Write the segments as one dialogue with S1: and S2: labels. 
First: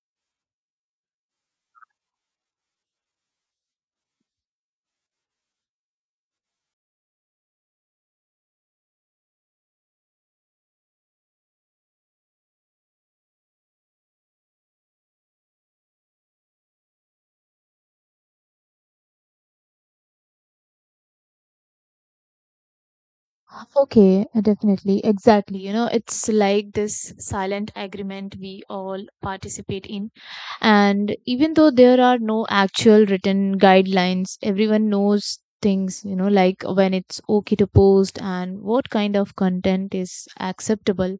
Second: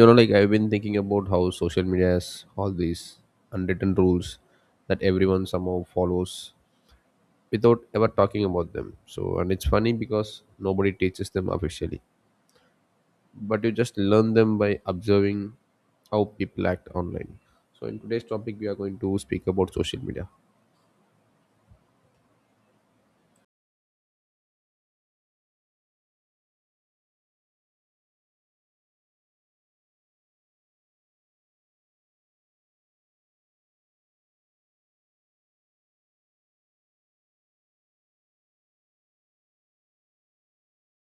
S1: I've been thinking about how social media has all these unwritten rules that everyone somehow follows without ever talking about them. And it's funny because nobody teaches them officially, but you just learn them by observing how people act online. So in today's topic, we are going to speak about social media.
S2: Okay, definitely. Exactly. You know, it's like this silent agreement we all participate in. And even though there are no actual written guidelines, everyone knows things, you know, like when it's okay to post and what kind of content is acceptable,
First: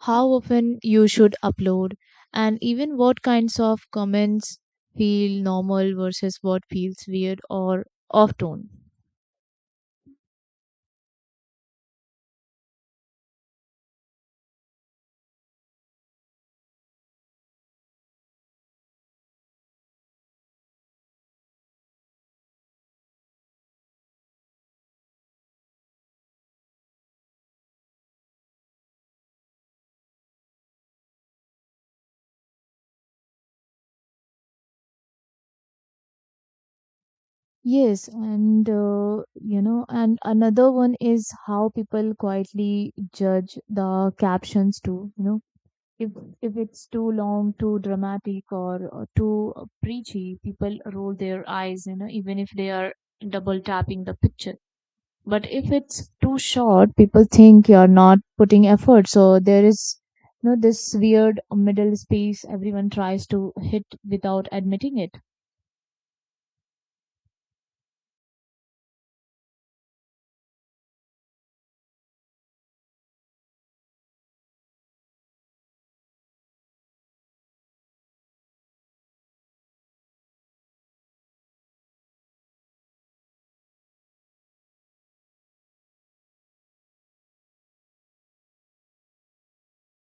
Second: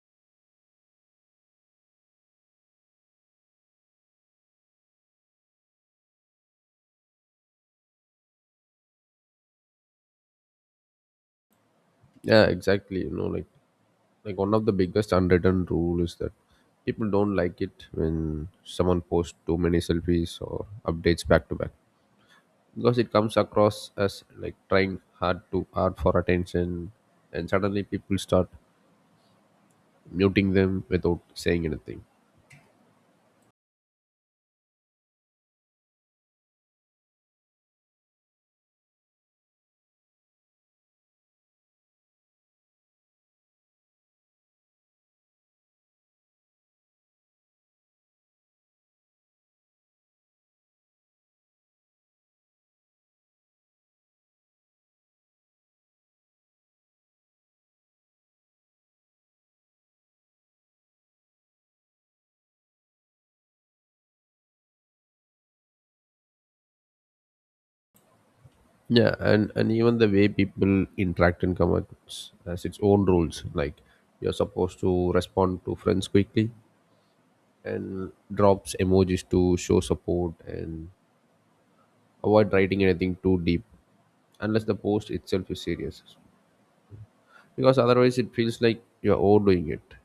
S2: how often you should upload, and even what kinds of comments feel normal versus what feels weird or off tone.
S1: Yeah, exactly. One of the biggest unwritten rule is that people don't like it when someone posts too many selfies or updates back to back, because it comes across as like trying hard for attention, and suddenly people start muting them without saying anything.
S2: Yes, and another one is how people quietly judge the captions too. You know, if if it's too long, too dramatic, or too preachy, people roll their eyes. You know, even if they are double tapping the picture. But if it's too short, people think you're not putting effort. So there is, this weird middle space everyone tries to hit without admitting it.
S1: Yeah, and even the way people interact and comments has its own rules. Like you're supposed to respond to friends quickly and drops emojis to show support and avoid writing anything too deep unless the post itself is serious, because otherwise it feels like you're overdoing it.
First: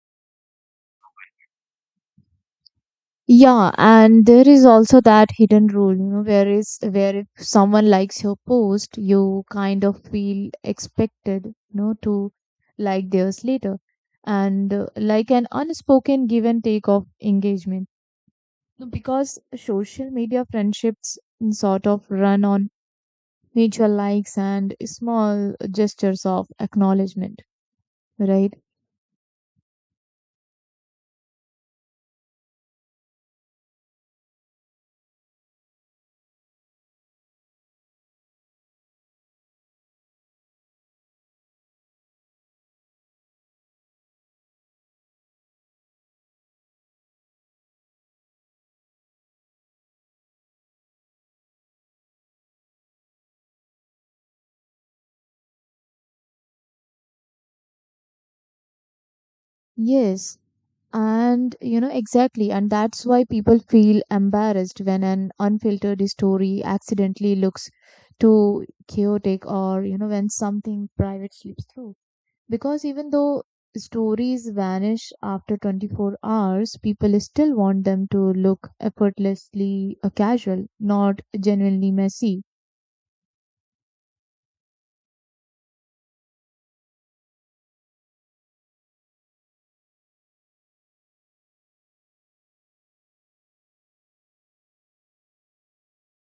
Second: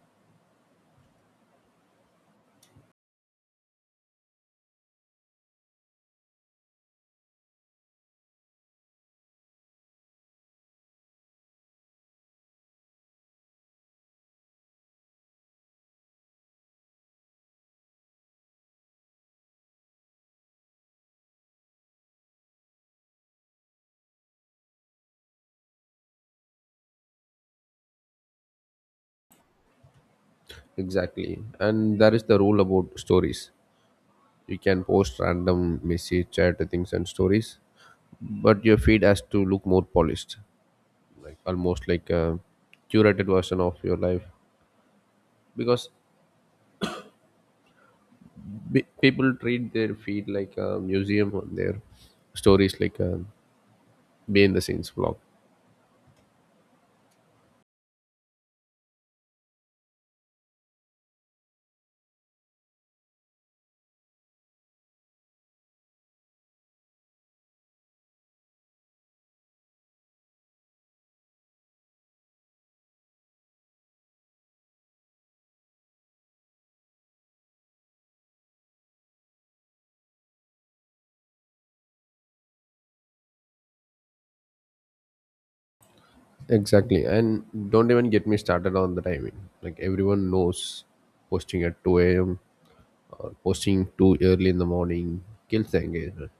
S2: Yeah, and there is also that hidden rule, where if someone likes your post, you kind of feel expected, to like theirs later, and like an unspoken give and take of engagement. No. Because social media friendships sort of run on mutual likes and small gestures of acknowledgement, right?
S1: Exactly. And that is the rule about stories. You can post random messy chat things and stories, but your feed has to look more polished, like almost like a curated version of your life. Because people treat their feed like a museum, on their stories, like a behind the scenes vlog.
S2: Yes, and you know exactly, and that's why people feel embarrassed when an unfiltered story accidentally looks too chaotic, or when something private slips through. Because even though stories vanish after 24 hours, people still want them to look effortlessly casual, not genuinely messy.
S1: Exactly, and don't even get me started on the timing. Like everyone knows, posting at two a.m., posting too early in the morning kills the engagement.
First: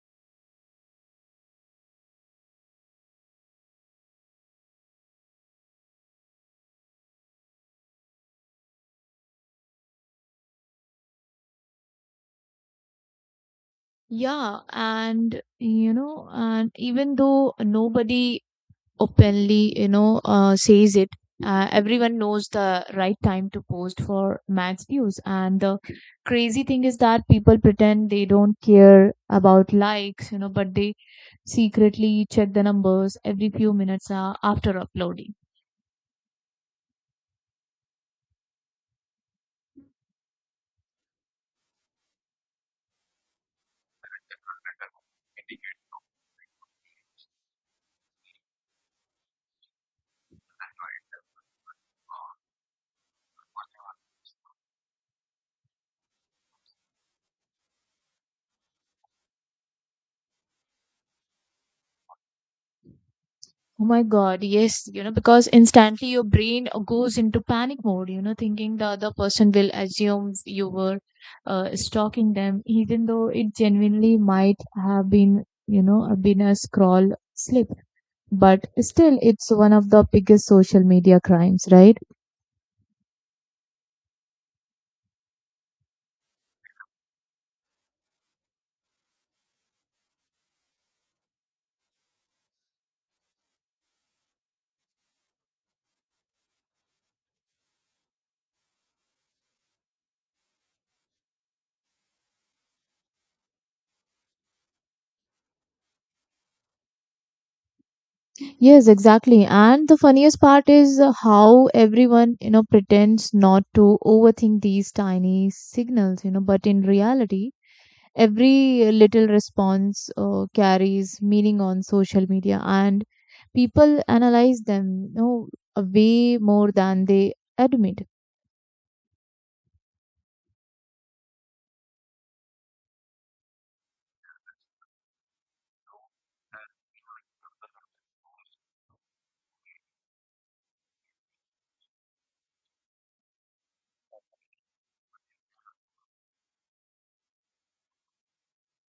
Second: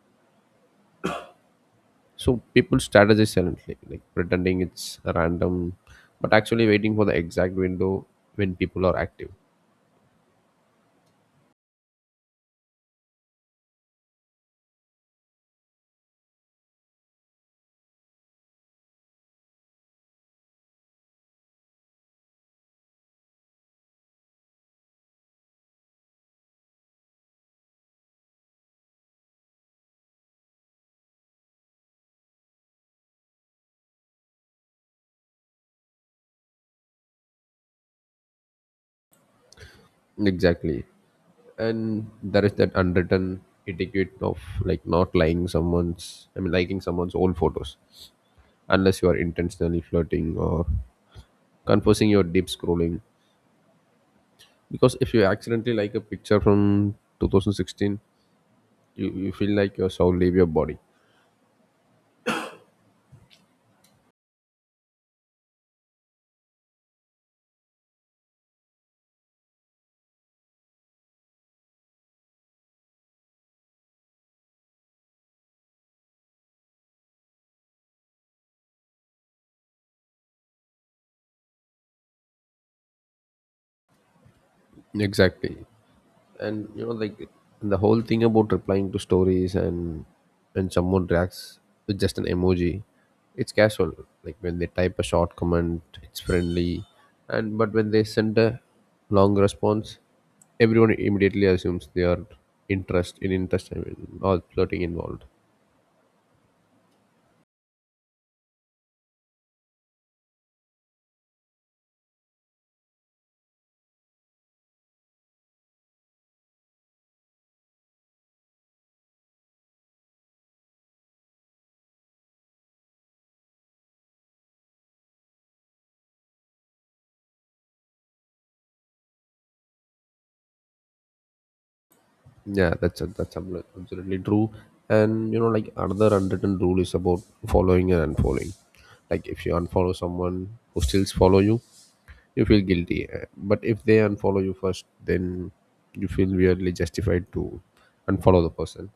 S1: So people strategize silently, like pretending it's random, but actually waiting for the exact window when people are active.
S2: Yeah, and even though nobody openly says it. Everyone knows the right time to post for max views, and the crazy thing is that people pretend they don't care about likes, but they secretly check the numbers every few minutes after uploading.
S1: Exactly. And there is that unwritten etiquette of like not liking someone's, I mean, liking someone's old photos unless you are intentionally flirting or confessing your deep scrolling. Because if you accidentally like a picture from 2016, you feel like your soul leave your body.
S2: Oh my God, yes, because instantly your brain goes into panic mode, thinking the other person will assume you were stalking them, even though it genuinely might have been a scroll slip. But still, it's one of the biggest social media crimes, right?
S1: Exactly. and you know like The whole thing about replying to stories, and someone reacts with just an emoji, it's casual. Like when they type a short comment, it's friendly. And but when they send a long response, everyone immediately assumes they are interest in interest I mean or flirting involved.
S2: Yes, exactly. And the funniest part is how everyone, pretends not to overthink these tiny signals, but in reality, every little response carries meaning on social media, and people analyze them, way more than they admit.
S1: Yeah, absolutely true. And you know like Another unwritten rule is about following and unfollowing. Like if you unfollow someone who still follow you, you feel guilty. But if they unfollow you first, then you feel weirdly justified to unfollow the person.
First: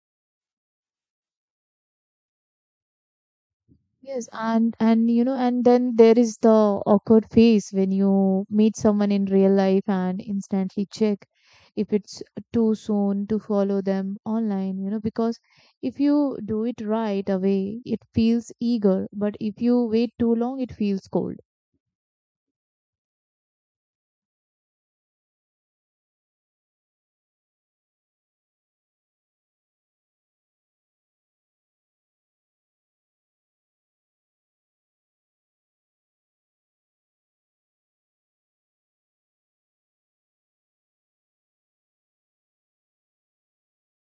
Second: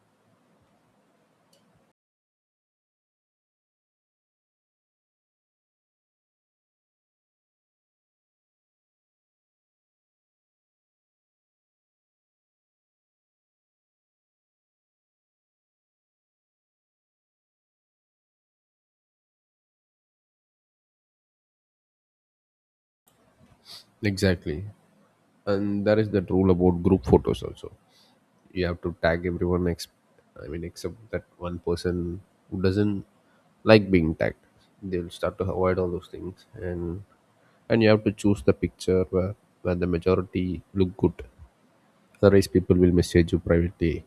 S2: Yes, and and then there is the awkward phase when you meet someone in real life and instantly check if it's too soon to follow them online, because if you do it right away it feels eager, but if you wait too long it feels cold.
S1: Exactly. And there is that rule about group photos also. You have to tag everyone except that one person who doesn't like being tagged. They'll start to avoid all those things. And you have to choose the picture where the majority look good, otherwise people will message you privately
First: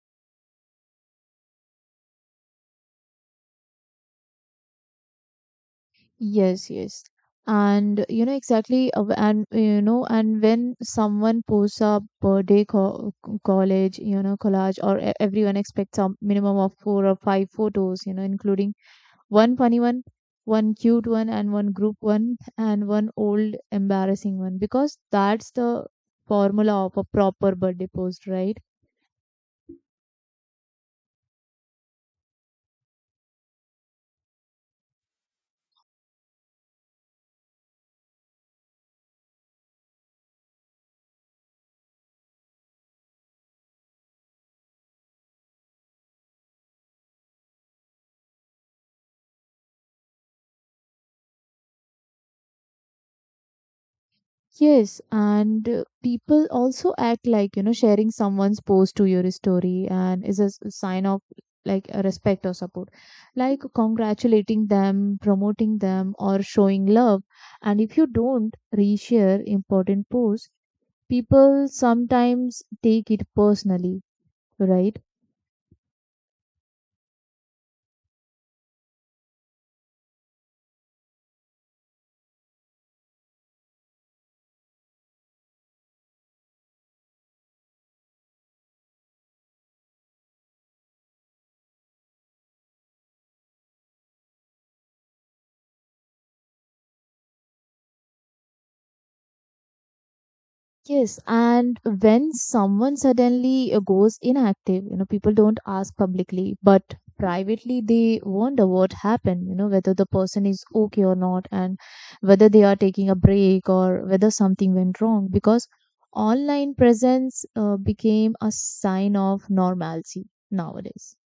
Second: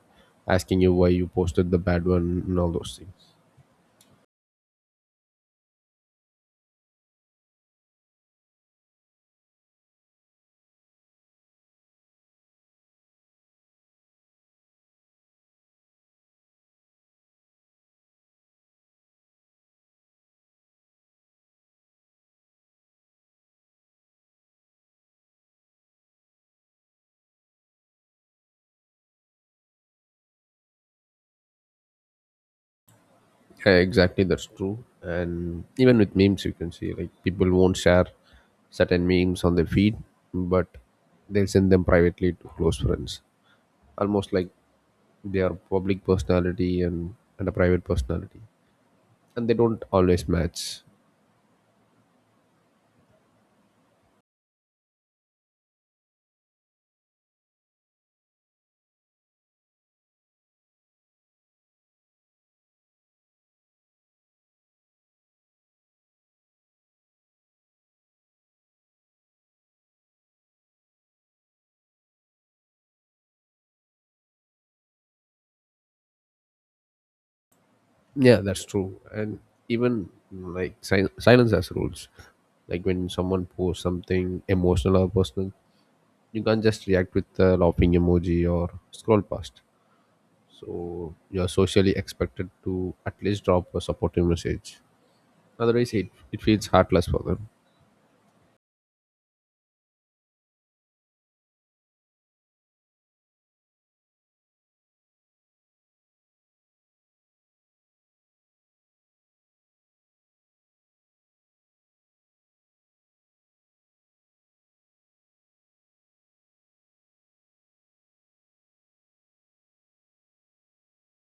S1: asking you why you posted the bad one and all those things.
S2: Yes, yes. And you know exactly, and when someone posts a birthday co college, you know, collage, or e- everyone expects a minimum of four or five photos, including one funny one, one cute one, and one group one, and one old embarrassing one, because that's the formula of a proper birthday post, right?
S1: Yeah, exactly, that's true. And even with memes, you can see like people won't share certain memes on their feed, but they'll send them privately to close friends, almost like they are public personality and a private personality, and they don't always match.
S2: Yes, and people also act like, sharing someone's post to your story and is a sign of like a respect or support. Like congratulating them, promoting them, or showing love. And if you don't reshare important posts, people sometimes take it personally, right?
S1: Yeah, that's true. And even like silence has rules. Like when someone posts something emotional or personal, you can't just react with a laughing emoji or scroll past. So you're socially expected to at least drop a supportive message, otherwise it feels heartless for them.
S2: Yes, and when someone suddenly goes inactive, people don't ask publicly, but privately they wonder what happened, whether the person is okay or not, and whether they are taking a break or whether something went wrong, because online presence became a sign of normalcy nowadays.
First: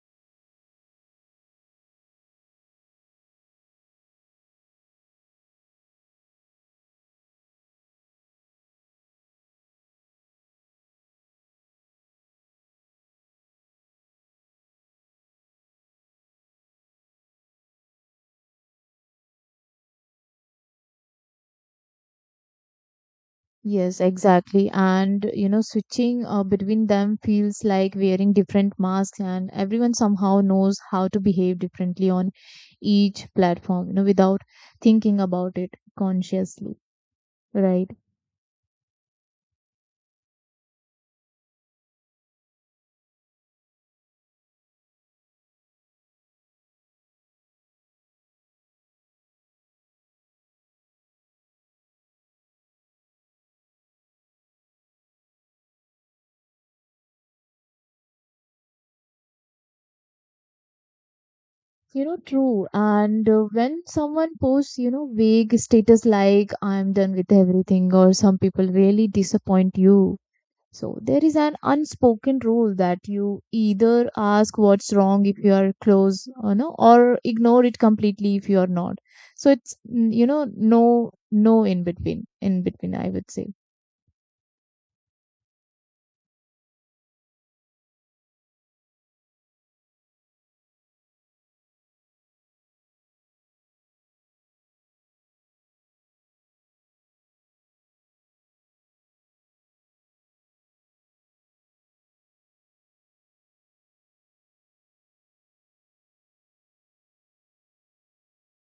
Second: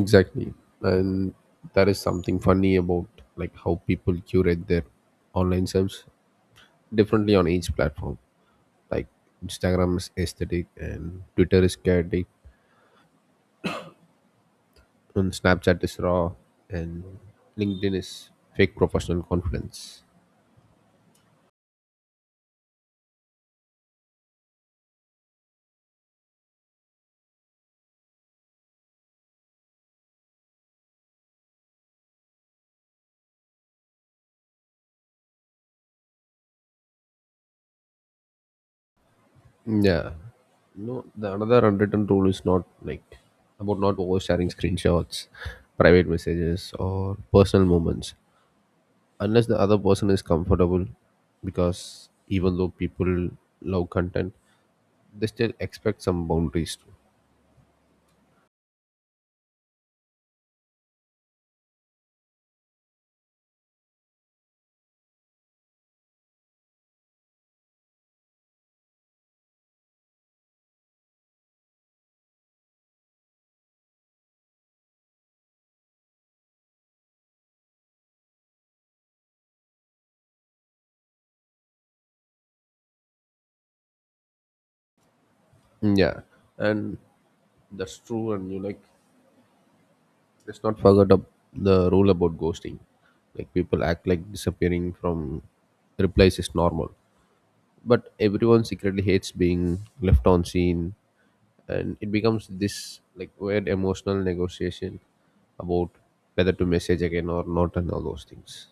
S1: Exactly. And there is something funny about like how people curate their online selves differently on each platform. Like Instagram is aesthetic and Twitter is chaotic and Snapchat is raw and LinkedIn is fake professional confidence.
S2: Yes, exactly. And switching between them feels like wearing different masks, and everyone somehow knows how to behave differently on each platform, without thinking about it consciously, right?
S1: Yeah. No, The another unwritten rule is not like about not oversharing screenshots, private messages, or personal moments unless the other person is comfortable. Because even though people love content, they still expect some boundaries too.
S2: True. And when someone posts, vague status like, I'm done with everything, or some people really disappoint you. So there is an unspoken rule that you either ask what's wrong if you are close, or no, or ignore it completely if you are not. So it's, no, no in between, I would say.
S1: Yeah, and that's true. Let's not forget the rule about ghosting. Like people act like disappearing from replies is normal, but everyone secretly hates being left on scene, and it becomes this like weird emotional negotiation about whether to message again or not and all those things.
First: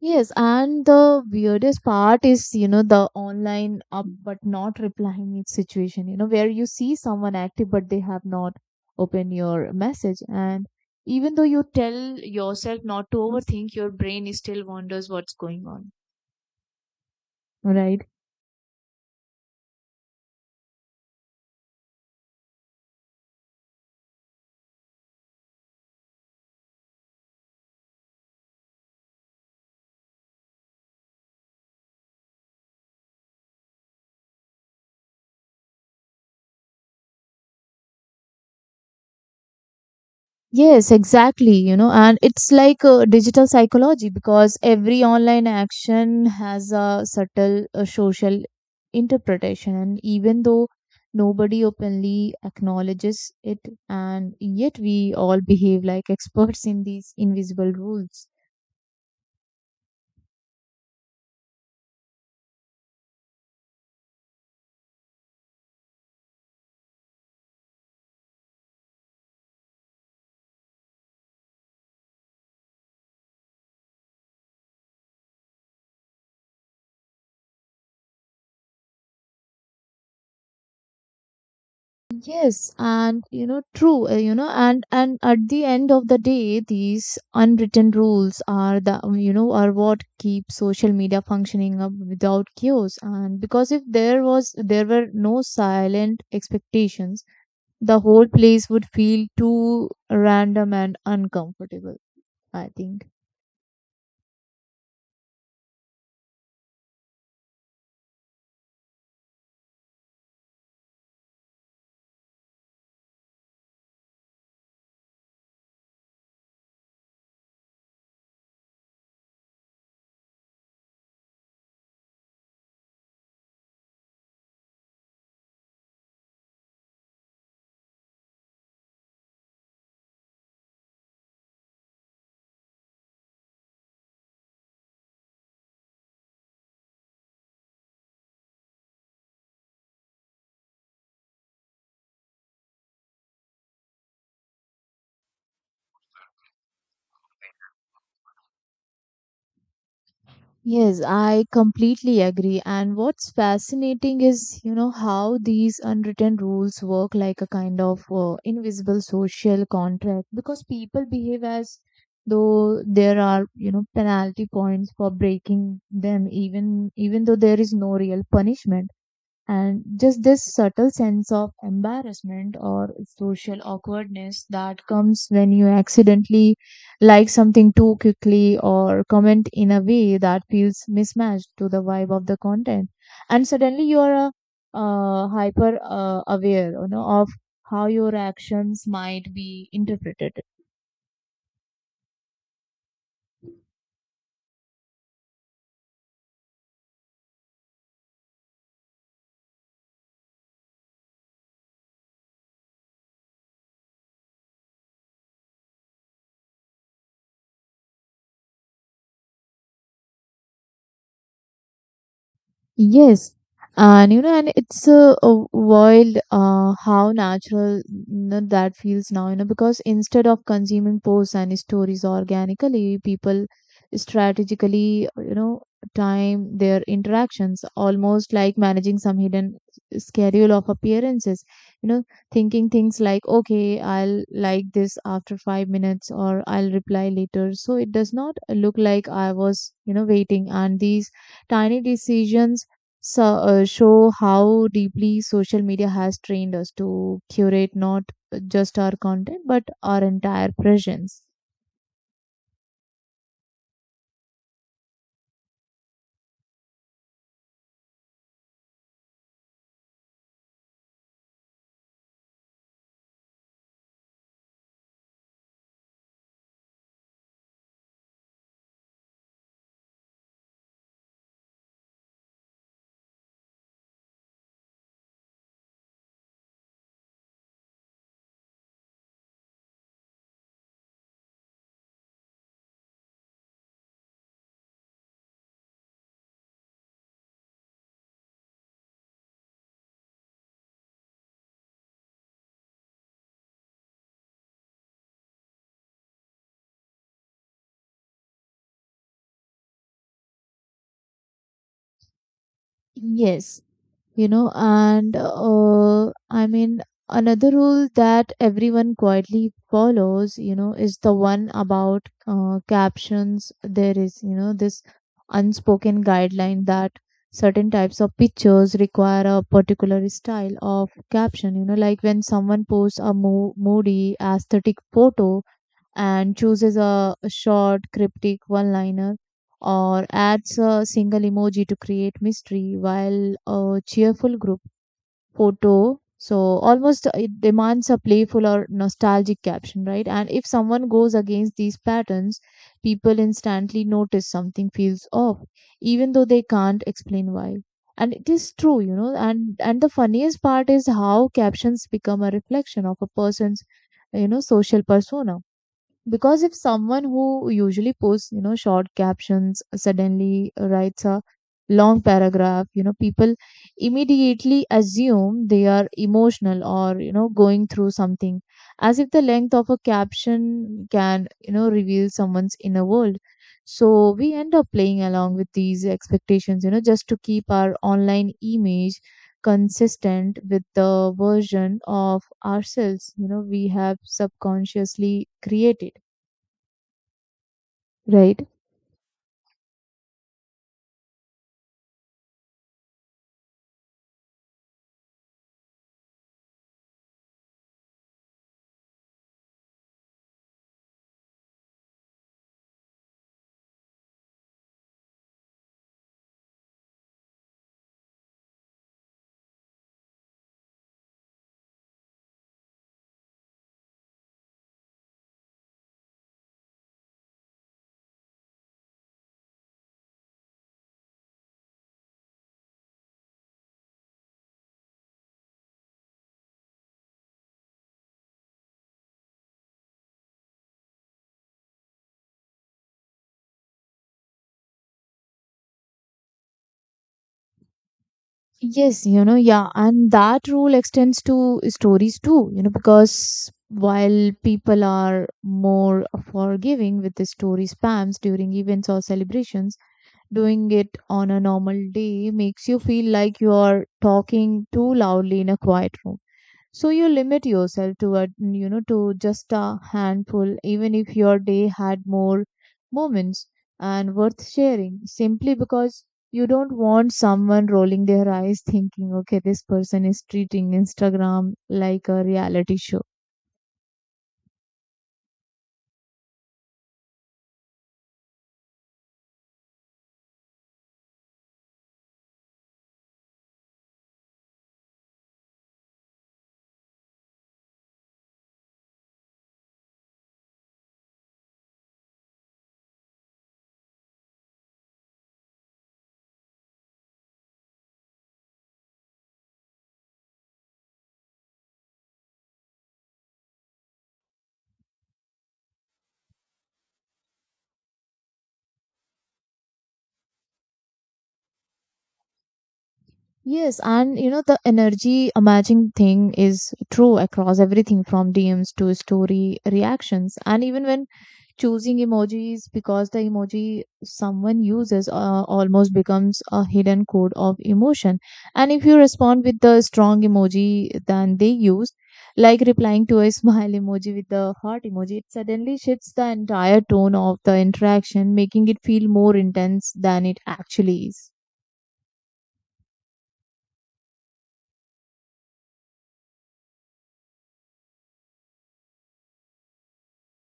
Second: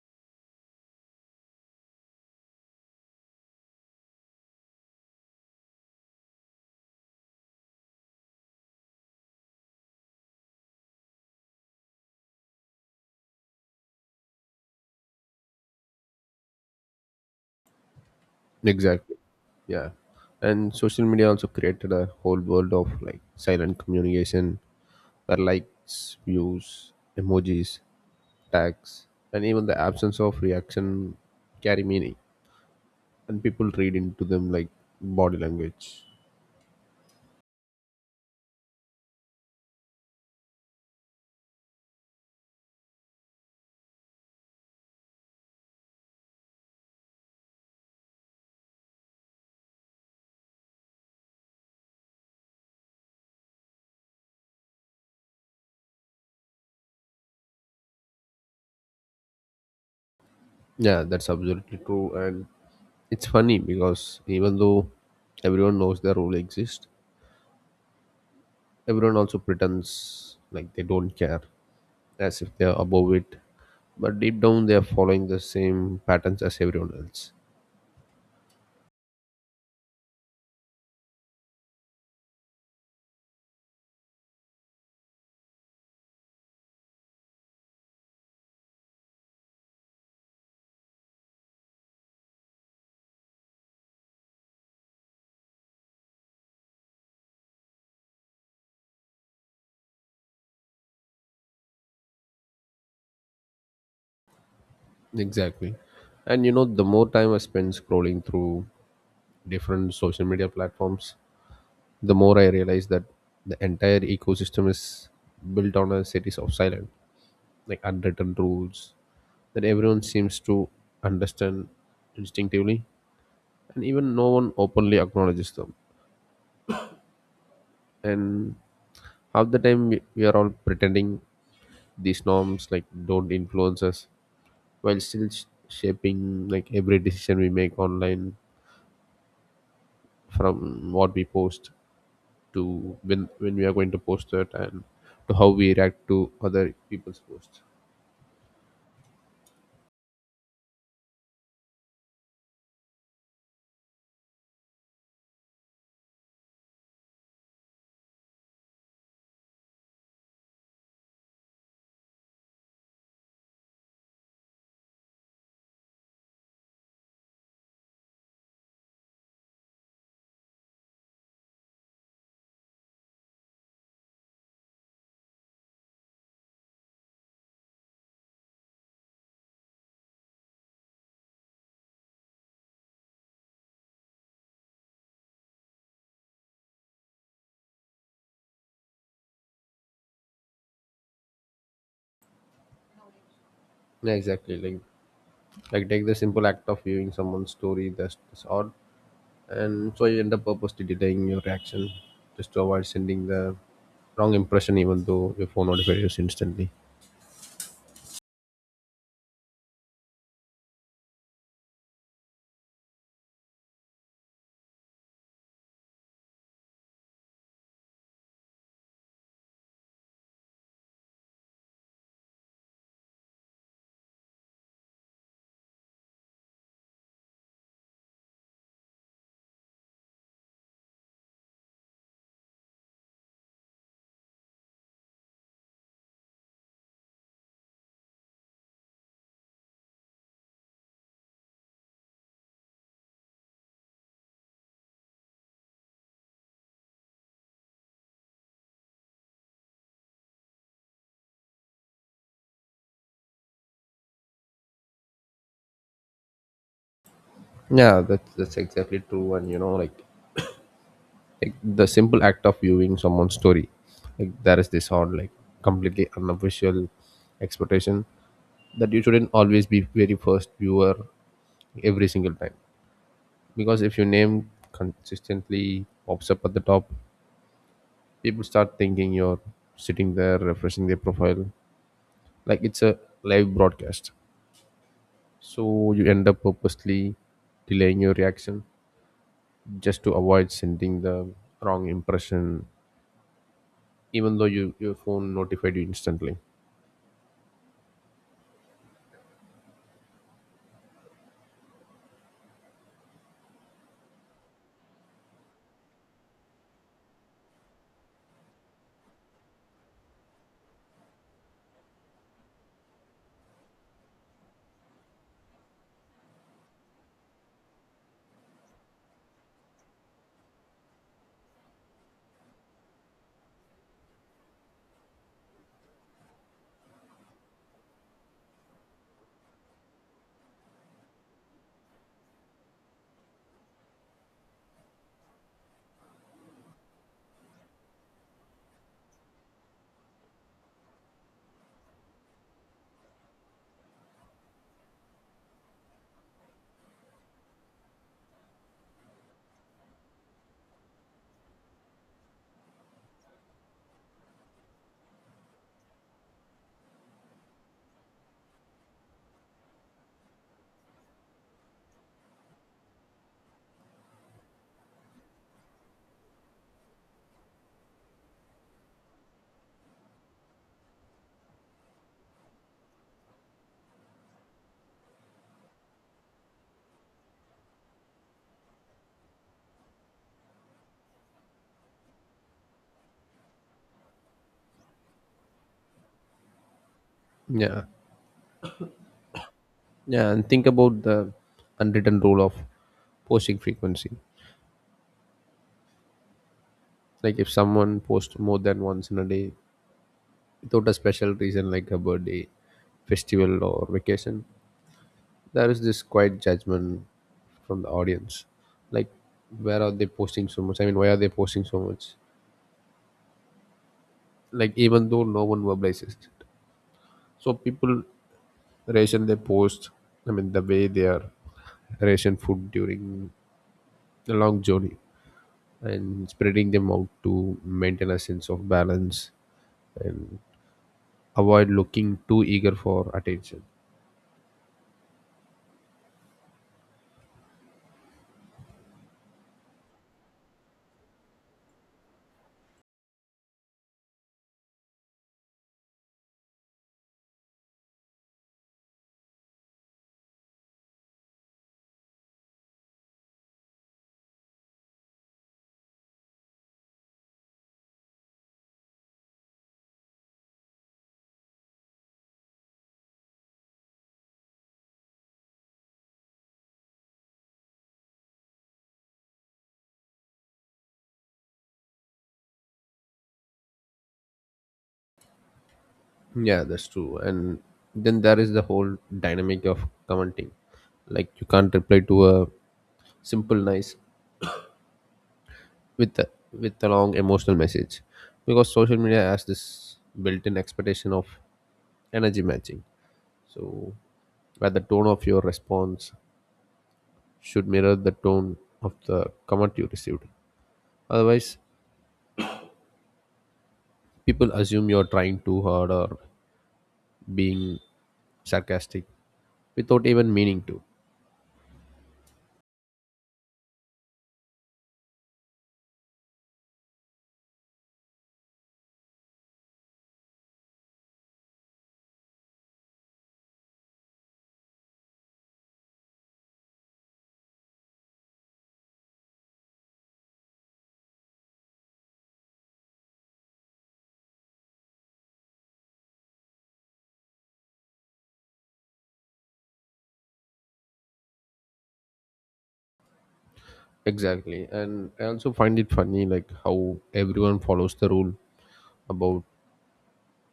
S2: Yes, and the weirdest part is the online up but not replying situation. You know, where you see someone active but they have not opened your message, and even though you tell yourself not to overthink, your brain is still wonders what's going on. Right.
S1: Exactly. Yeah. And social media also created a whole world of like silent communication where likes, views, emojis, tags, and even the absence of reaction carry meaning, and people read into them like body language.
S2: Yes, exactly. You know, and it's like digital psychology, because every online action has a subtle social interpretation, and even though nobody openly acknowledges it, and yet we all behave like experts in these invisible rules.
S1: Yeah, that's absolutely true. And it's funny because even though everyone knows the rule exists, everyone also pretends like they don't care, as if they're above it, but deep down they are following the same patterns as everyone else.
S2: Yes, and you know, true, and at the end of the day, these unwritten rules are the you know are what keep social media functioning up without chaos. And because if there were no silent expectations, the whole place would feel too random and uncomfortable, I think.
S1: Exactly. And you know, the more time I spend scrolling through different social media platforms, the more I realize that the entire ecosystem is built on a series of silent, like unwritten rules that everyone seems to understand instinctively, and even no one openly acknowledges them. And half the time, we are all pretending these norms like don't influence us while still shaping like every decision we make online, from what we post to when we are going to post it, and to how we react to other people's posts.
S2: Yes, I completely agree. And what's fascinating is, how these unwritten rules work like a kind of invisible social contract, because people behave as though there are, penalty points for breaking them, even though there is no real punishment. And just this subtle sense of embarrassment or social awkwardness that comes when you accidentally like something too quickly or comment in a way that feels mismatched to the vibe of the content. And suddenly you are hyper aware, of how your actions might be interpreted.
S1: Yeah, exactly. Take the simple act of viewing someone's story, that's odd. And so you end up purposely delaying your reaction just to avoid sending the wrong impression, even though your phone notifies you instantly.
S2: Yes, and it's wild, how natural, that feels now, because instead of consuming posts and stories organically, people strategically, time their interactions almost like managing some hidden schedule of appearances, you know, thinking things like, okay, I'll like this after 5 minutes or I'll reply later. So it does not look like I was, waiting, and these tiny decisions, so, show how deeply social media has trained us to curate not just our content but our entire presence.
S1: Yeah, that's exactly true. And you know like The simple act of viewing someone's story, like there is this odd, like completely unofficial expectation that you shouldn't always be very first viewer every single time, because if your name consistently pops up at the top, people start thinking you're sitting there refreshing their profile like it's a live broadcast. So you end up purposely delaying your reaction just to avoid sending the wrong impression, even though your phone notified you instantly.
S2: Yes, you know and I mean, another rule that everyone quietly follows, is the one about captions. There is, this unspoken guideline that certain types of pictures require a particular style of caption, like when someone posts a moody aesthetic photo and chooses a short, cryptic one liner or adds a single emoji to create mystery, while a cheerful group photo. So almost it demands a playful or nostalgic caption, right? And if someone goes against these patterns, people instantly notice something feels off, even though they can't explain why. And it is true, and the funniest part is how captions become a reflection of a person's, social persona, because if someone who usually posts, short captions suddenly writes a long paragraph, people immediately assume they are emotional, or going through something, as if the length of a caption can, reveal someone's inner world, so we end up playing along with these expectations, just to keep our online image consistent with the version of ourselves, we have subconsciously created.
S1: Yeah.
S2: Right.
S1: Yeah. And think about the unwritten rule of posting frequency. Like if someone posts more than once in a day without a special reason like a birthday, festival or vacation, there is this quiet judgment from the audience. Like where are they posting so much? Why are they posting so much? Like even though no one verbalizes it. So people ration their post, I mean the way they are ration food during the long journey, and spreading them out to maintain a sense of balance and avoid looking too eager for attention.
S2: Yes, yeah, and that rule extends to stories too, because while people are more forgiving with the story spams during events or celebrations, doing it on a normal day makes you feel like you are talking too loudly in a quiet room. So you limit yourself to just a handful, even if your day had more moments and worth sharing, simply because you don't want someone rolling their eyes thinking, okay, this person is treating Instagram like a reality show.
S1: Yeah, that's true. And then there is the whole dynamic of commenting. Like you can't reply to a simple nice with a long emotional message, because social media has this built-in expectation of energy matching. So, where the tone of your response should mirror the tone of the comment you received. Otherwise, people assume you're trying too hard or being sarcastic without even meaning to.
S2: Yes, and the energy matching thing is true across everything from DMs to story reactions, and even when choosing emojis, because the emoji someone uses almost becomes a hidden code of emotion, and if you respond with the strong emoji than they use, like replying to a smile emoji with the heart emoji, it suddenly shifts the entire tone of the interaction, making it feel more intense than it actually is.
S1: Exactly. And I also find it funny like how everyone follows the rule about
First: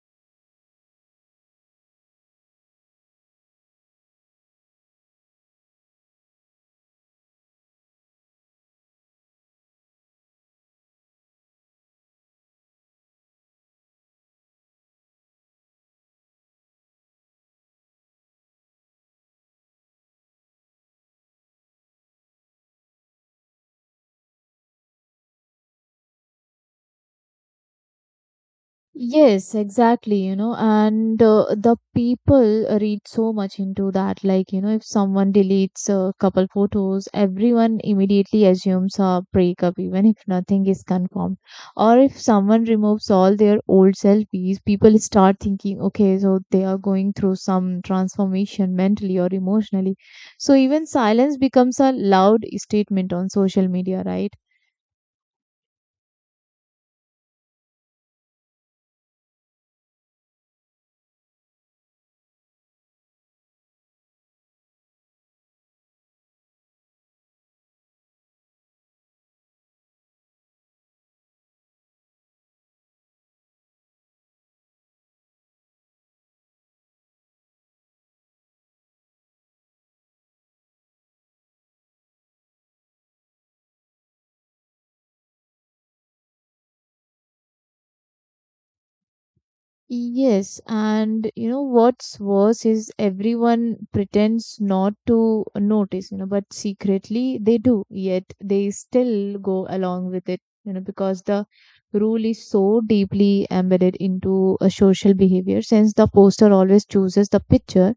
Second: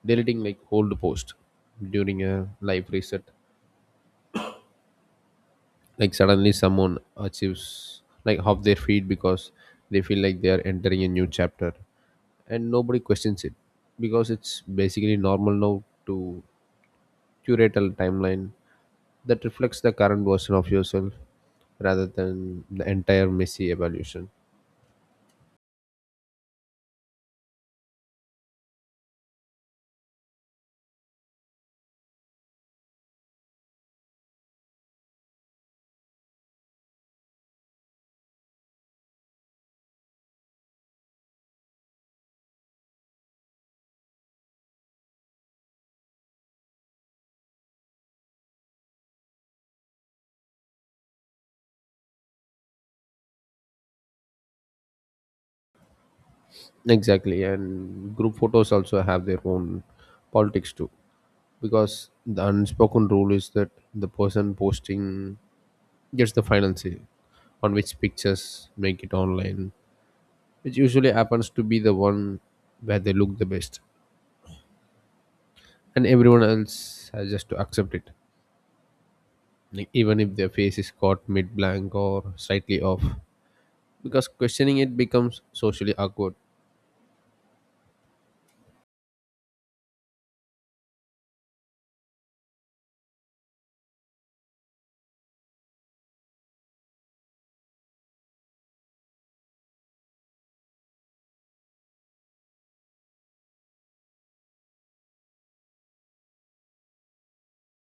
S1: deleting like old post during a live reset. Like suddenly someone achieves like half their feed, because they feel like they are entering a new chapter, and nobody questions it because it's basically normal now to curate a timeline that reflects the current version of yourself rather than the entire messy evolution.
S2: Yes, exactly, and the people read so much into that. Like, if someone deletes a couple photos, everyone immediately assumes a breakup, even if nothing is confirmed. Or if someone removes all their old selfies, people start thinking, okay, so they are going through some transformation mentally or emotionally. So even silence becomes a loud statement on social media, right?
S1: Exactly. And group photos also have their own politics too, because the unspoken rule is that the person posting gets the final say on which pictures make it online, which usually happens to be the one where they look the best, and everyone else has just to accept it, like even if their face is caught mid blank or slightly off, because questioning it becomes socially awkward.
S2: Yes, and you know what's worse is everyone pretends not to notice, you know, but secretly they do, yet they still go along with it, you know, because the rule is so deeply embedded into a social behavior since the poster always chooses the picture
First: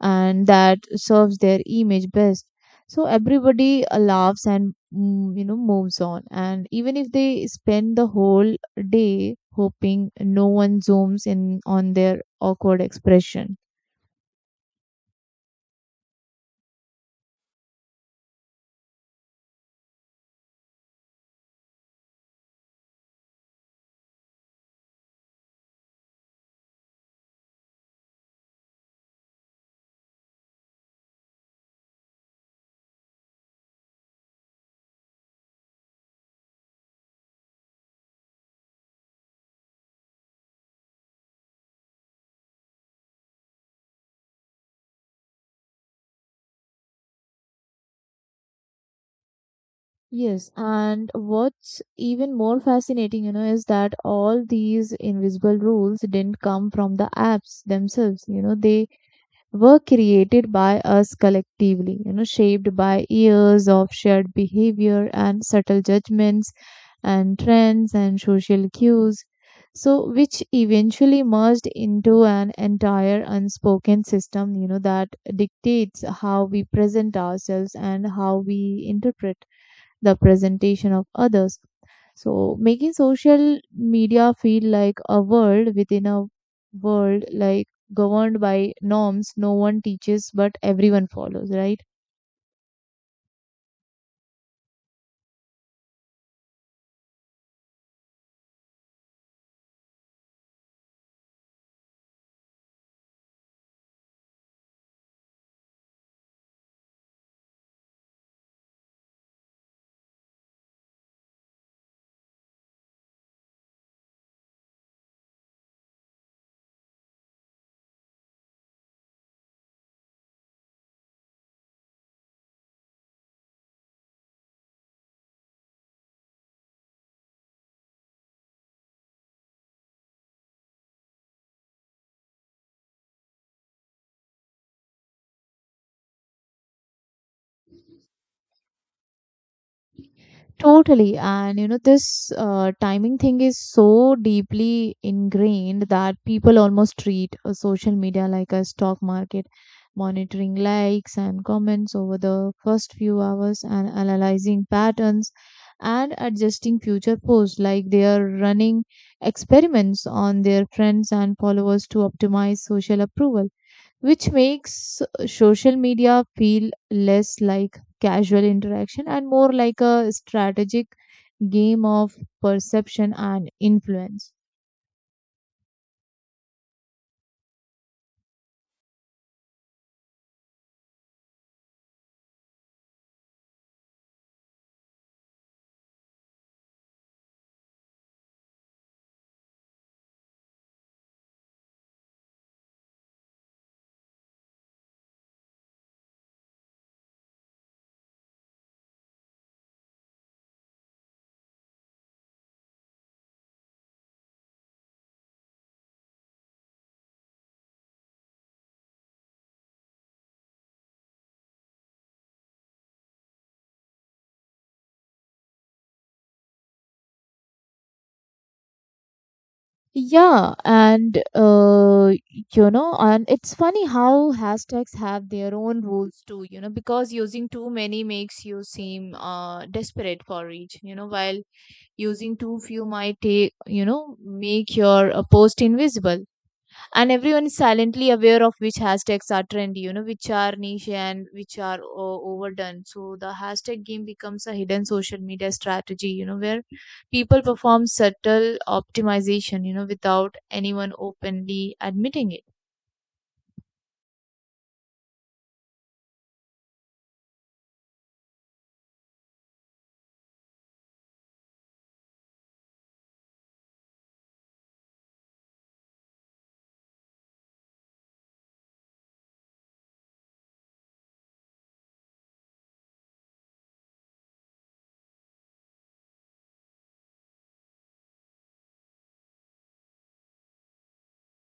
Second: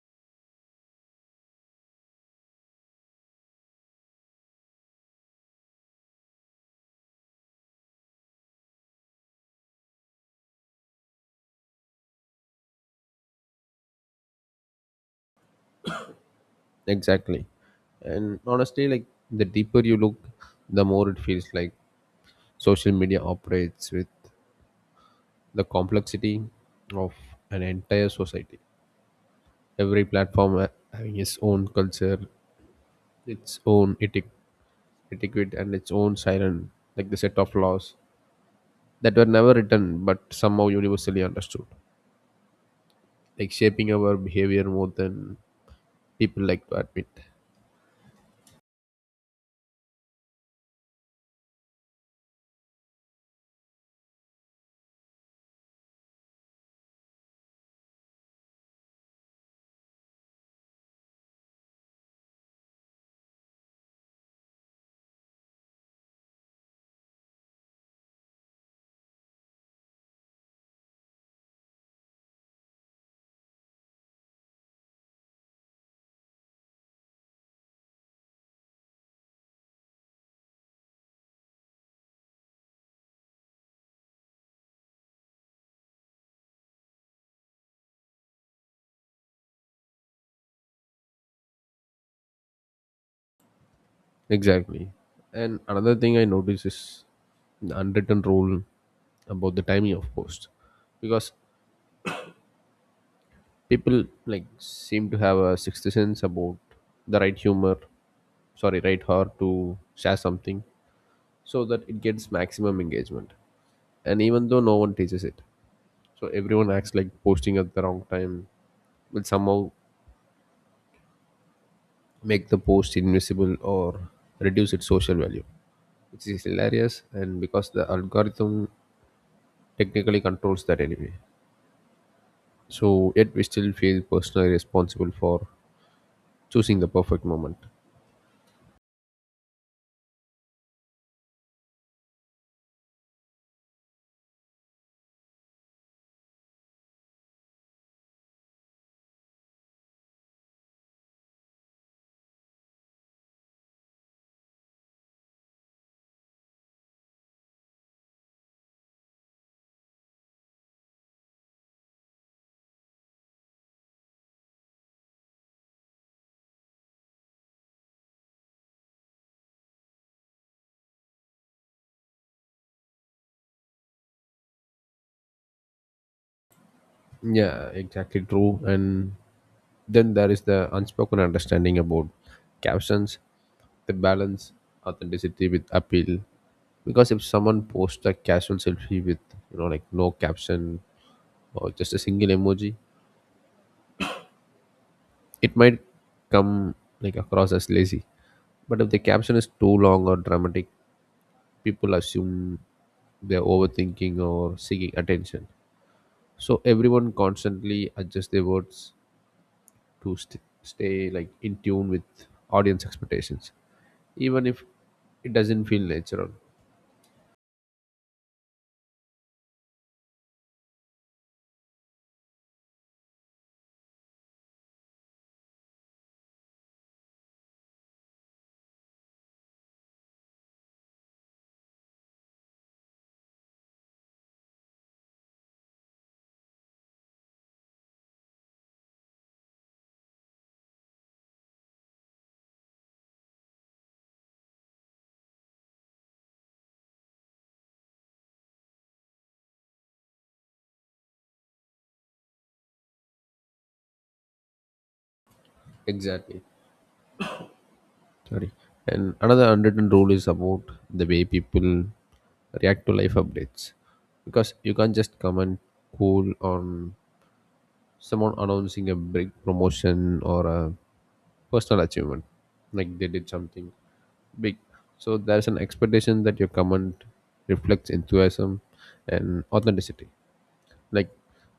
S2: and that serves their image best, so everybody laughs and moves on, and even if they spend the whole day hoping no one zooms in on their awkward expression.
S1: Exactly. And honestly, like the deeper you look, the more it feels like social media operates with the complexity of an entire society. Every platform having its own culture, its own etiquette, and its own siren, like the set of laws that were never written but somehow universally understood, like shaping our behavior more than people like to admit.
S2: Yes, and what's even more fascinating, you know, is that all these invisible rules didn't come from the apps themselves, you know, they were created by us collectively, you know, shaped by years of shared behavior and subtle judgments and trends and social cues, so which eventually merged into an entire unspoken system, you know, that dictates how we present ourselves and how we interpret the presentation of others. So, making social media feel like a world within a world, like governed by norms no one teaches but everyone follows, right?
S1: Exactly. And another thing I notice is the unwritten rule about the timing of posts. Because people like seem to have a sixth sense about the right humor, sorry, right heart to share something so that it gets maximum engagement. And even though no one teaches it. So everyone acts like posting at the wrong time will somehow make the post invisible or reduce its social value. Which is hilarious, and because the algorithm technically controls that anyway. So, yet we still feel personally responsible for choosing the perfect moment.
S2: Totally. And you know, this timing thing is so deeply ingrained that people almost treat social media like a stock market, monitoring likes and comments over the first few hours and analyzing patterns and adjusting future posts like they are running experiments on their friends and followers to optimize social approval, which makes social media feel less like casual interaction and more like a strategic game of perception and influence.
S1: Yeah, exactly true. And then there is the unspoken understanding about captions, the balance, authenticity with appeal. Because if someone posts a casual selfie with, you know, like no caption or just a single emoji, it might come like across as lazy. But if the caption is too long or dramatic, people assume they're overthinking or seeking attention. So everyone constantly adjusts their words to stay like in tune with audience expectations, even if it doesn't feel natural.
S2: Yeah, and you know, and it's funny how hashtags have their own rules too, you know, because using too many makes you seem desperate for reach, you know, while using too few might take, you know, make your post invisible, and everyone is silently aware of which hashtags are trendy, you know, which are niche, and which are overdone. So the hashtag game becomes a hidden social media strategy, you know, where people perform subtle optimization, you know, without anyone openly admitting it.
S1: Exactly. Sorry. And another unwritten rule is about the way people react to life updates, because you can't just come and cool on someone announcing a big promotion or a personal achievement like they did something big. So there's an expectation that your comment reflects enthusiasm and authenticity, like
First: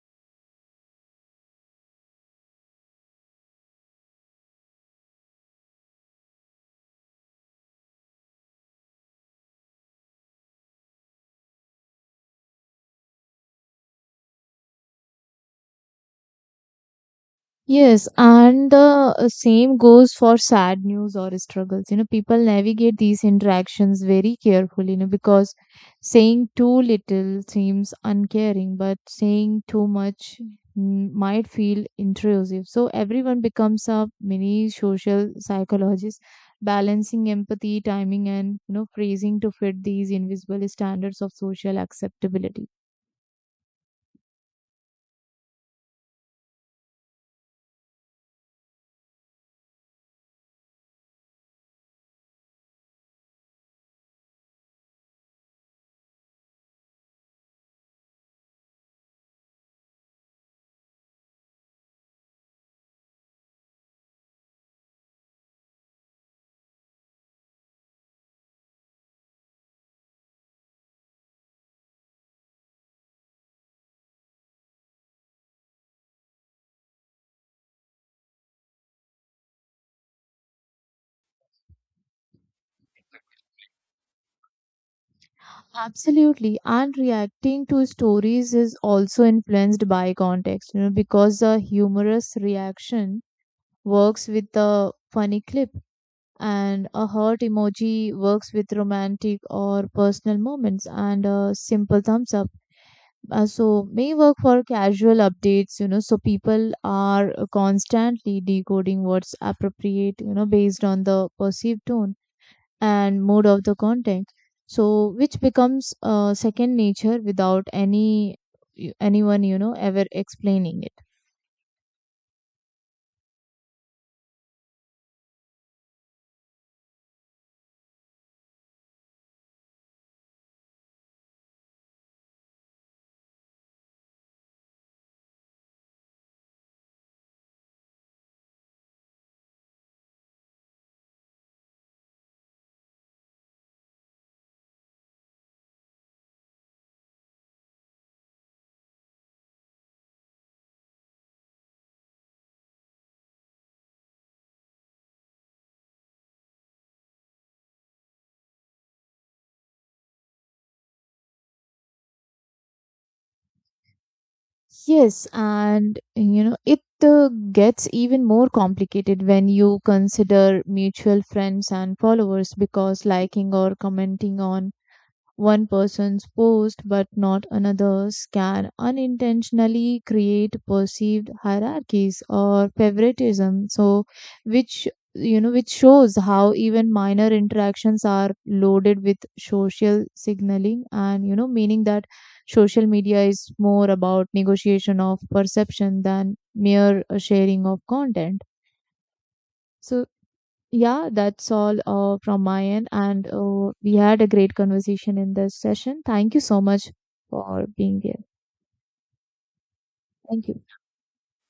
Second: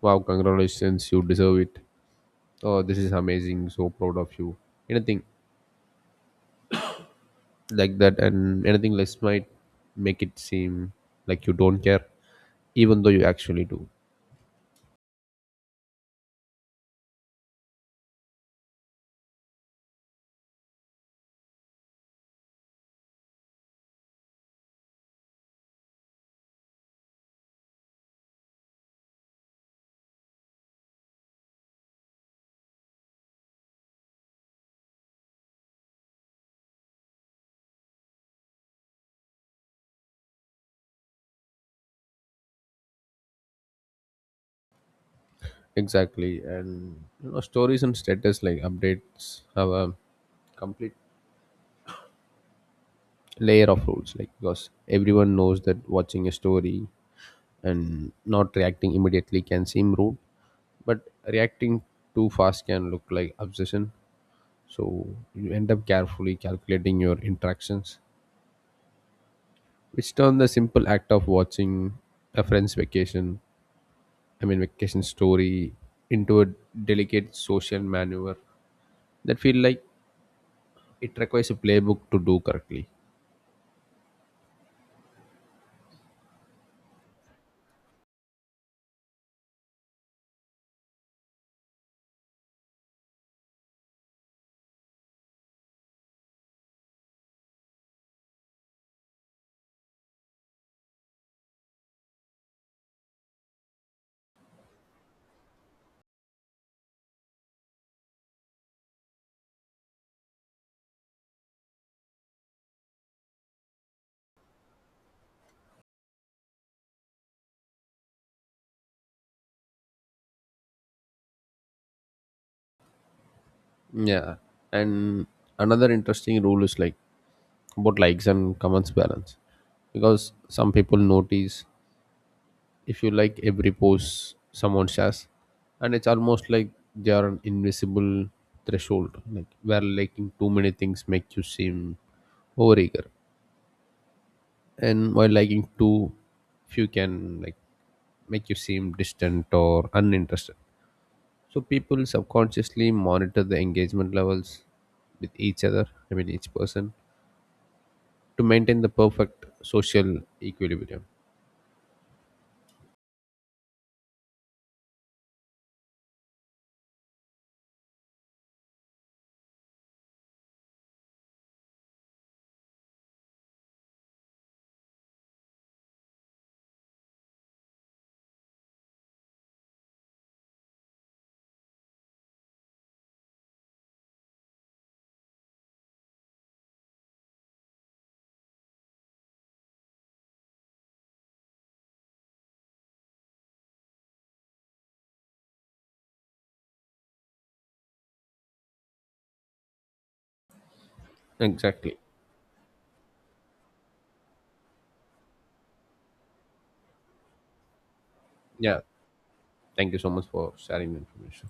S1: wow, congratulations, you deserve it, oh this is amazing, so proud of you, anything like that. And anything less might make it seem like you don't care, even though you actually do.
S2: Yes, and the same goes for sad news or struggles. You know, people navigate these interactions very carefully, you know, because saying too little seems uncaring, but saying too much might feel intrusive. So everyone becomes a mini social psychologist, balancing empathy, timing, and you know, phrasing to fit these invisible standards of social acceptability.
S1: Exactly. And you know, stories and status like updates have a complete layer of rules. Like because everyone knows that watching a story and not reacting immediately can seem rude, but reacting too fast can look like obsession. So you end up carefully calculating your interactions, which turn the simple act of watching a friend's vacation I mean vacation story into a delicate social maneuver that feel like it requires a playbook to do correctly.
S2: Absolutely. And reacting to stories is also influenced by context, you know, because a humorous reaction works with a funny clip, and a heart emoji works with romantic or personal moments, and a simple thumbs up. So may work for casual updates, you know, so people are constantly decoding what's appropriate, you know, based on the perceived tone and mode of the content, so which becomes second nature without any anyone, you know, ever explaining it.
S1: Yeah. And another interesting rule is like about likes and comments balance. Because some people notice if you like every post someone shares, and it's almost like they are an invisible threshold, like where liking too many things make you seem overeager, and while liking too few can like make you seem distant or uninterested. So people subconsciously monitor the engagement levels with each other I mean each person to maintain the perfect social equilibrium.
S2: Yes, and you know it gets even more complicated when you consider mutual friends and followers, because liking or commenting on one person's post but not another's can unintentionally create perceived hierarchies or favoritism. So, which you know, which shows how even minor interactions are loaded with social signaling, and you know, meaning that social media is more about negotiation of perception than mere sharing of content. So, yeah, that's all
S1: Exactly.
S2: from my end. And we had a great conversation in this session. Thank you so much for being here.
S1: Yeah. Thank you so much
S2: Thank
S1: for
S2: you.
S1: sharing the information.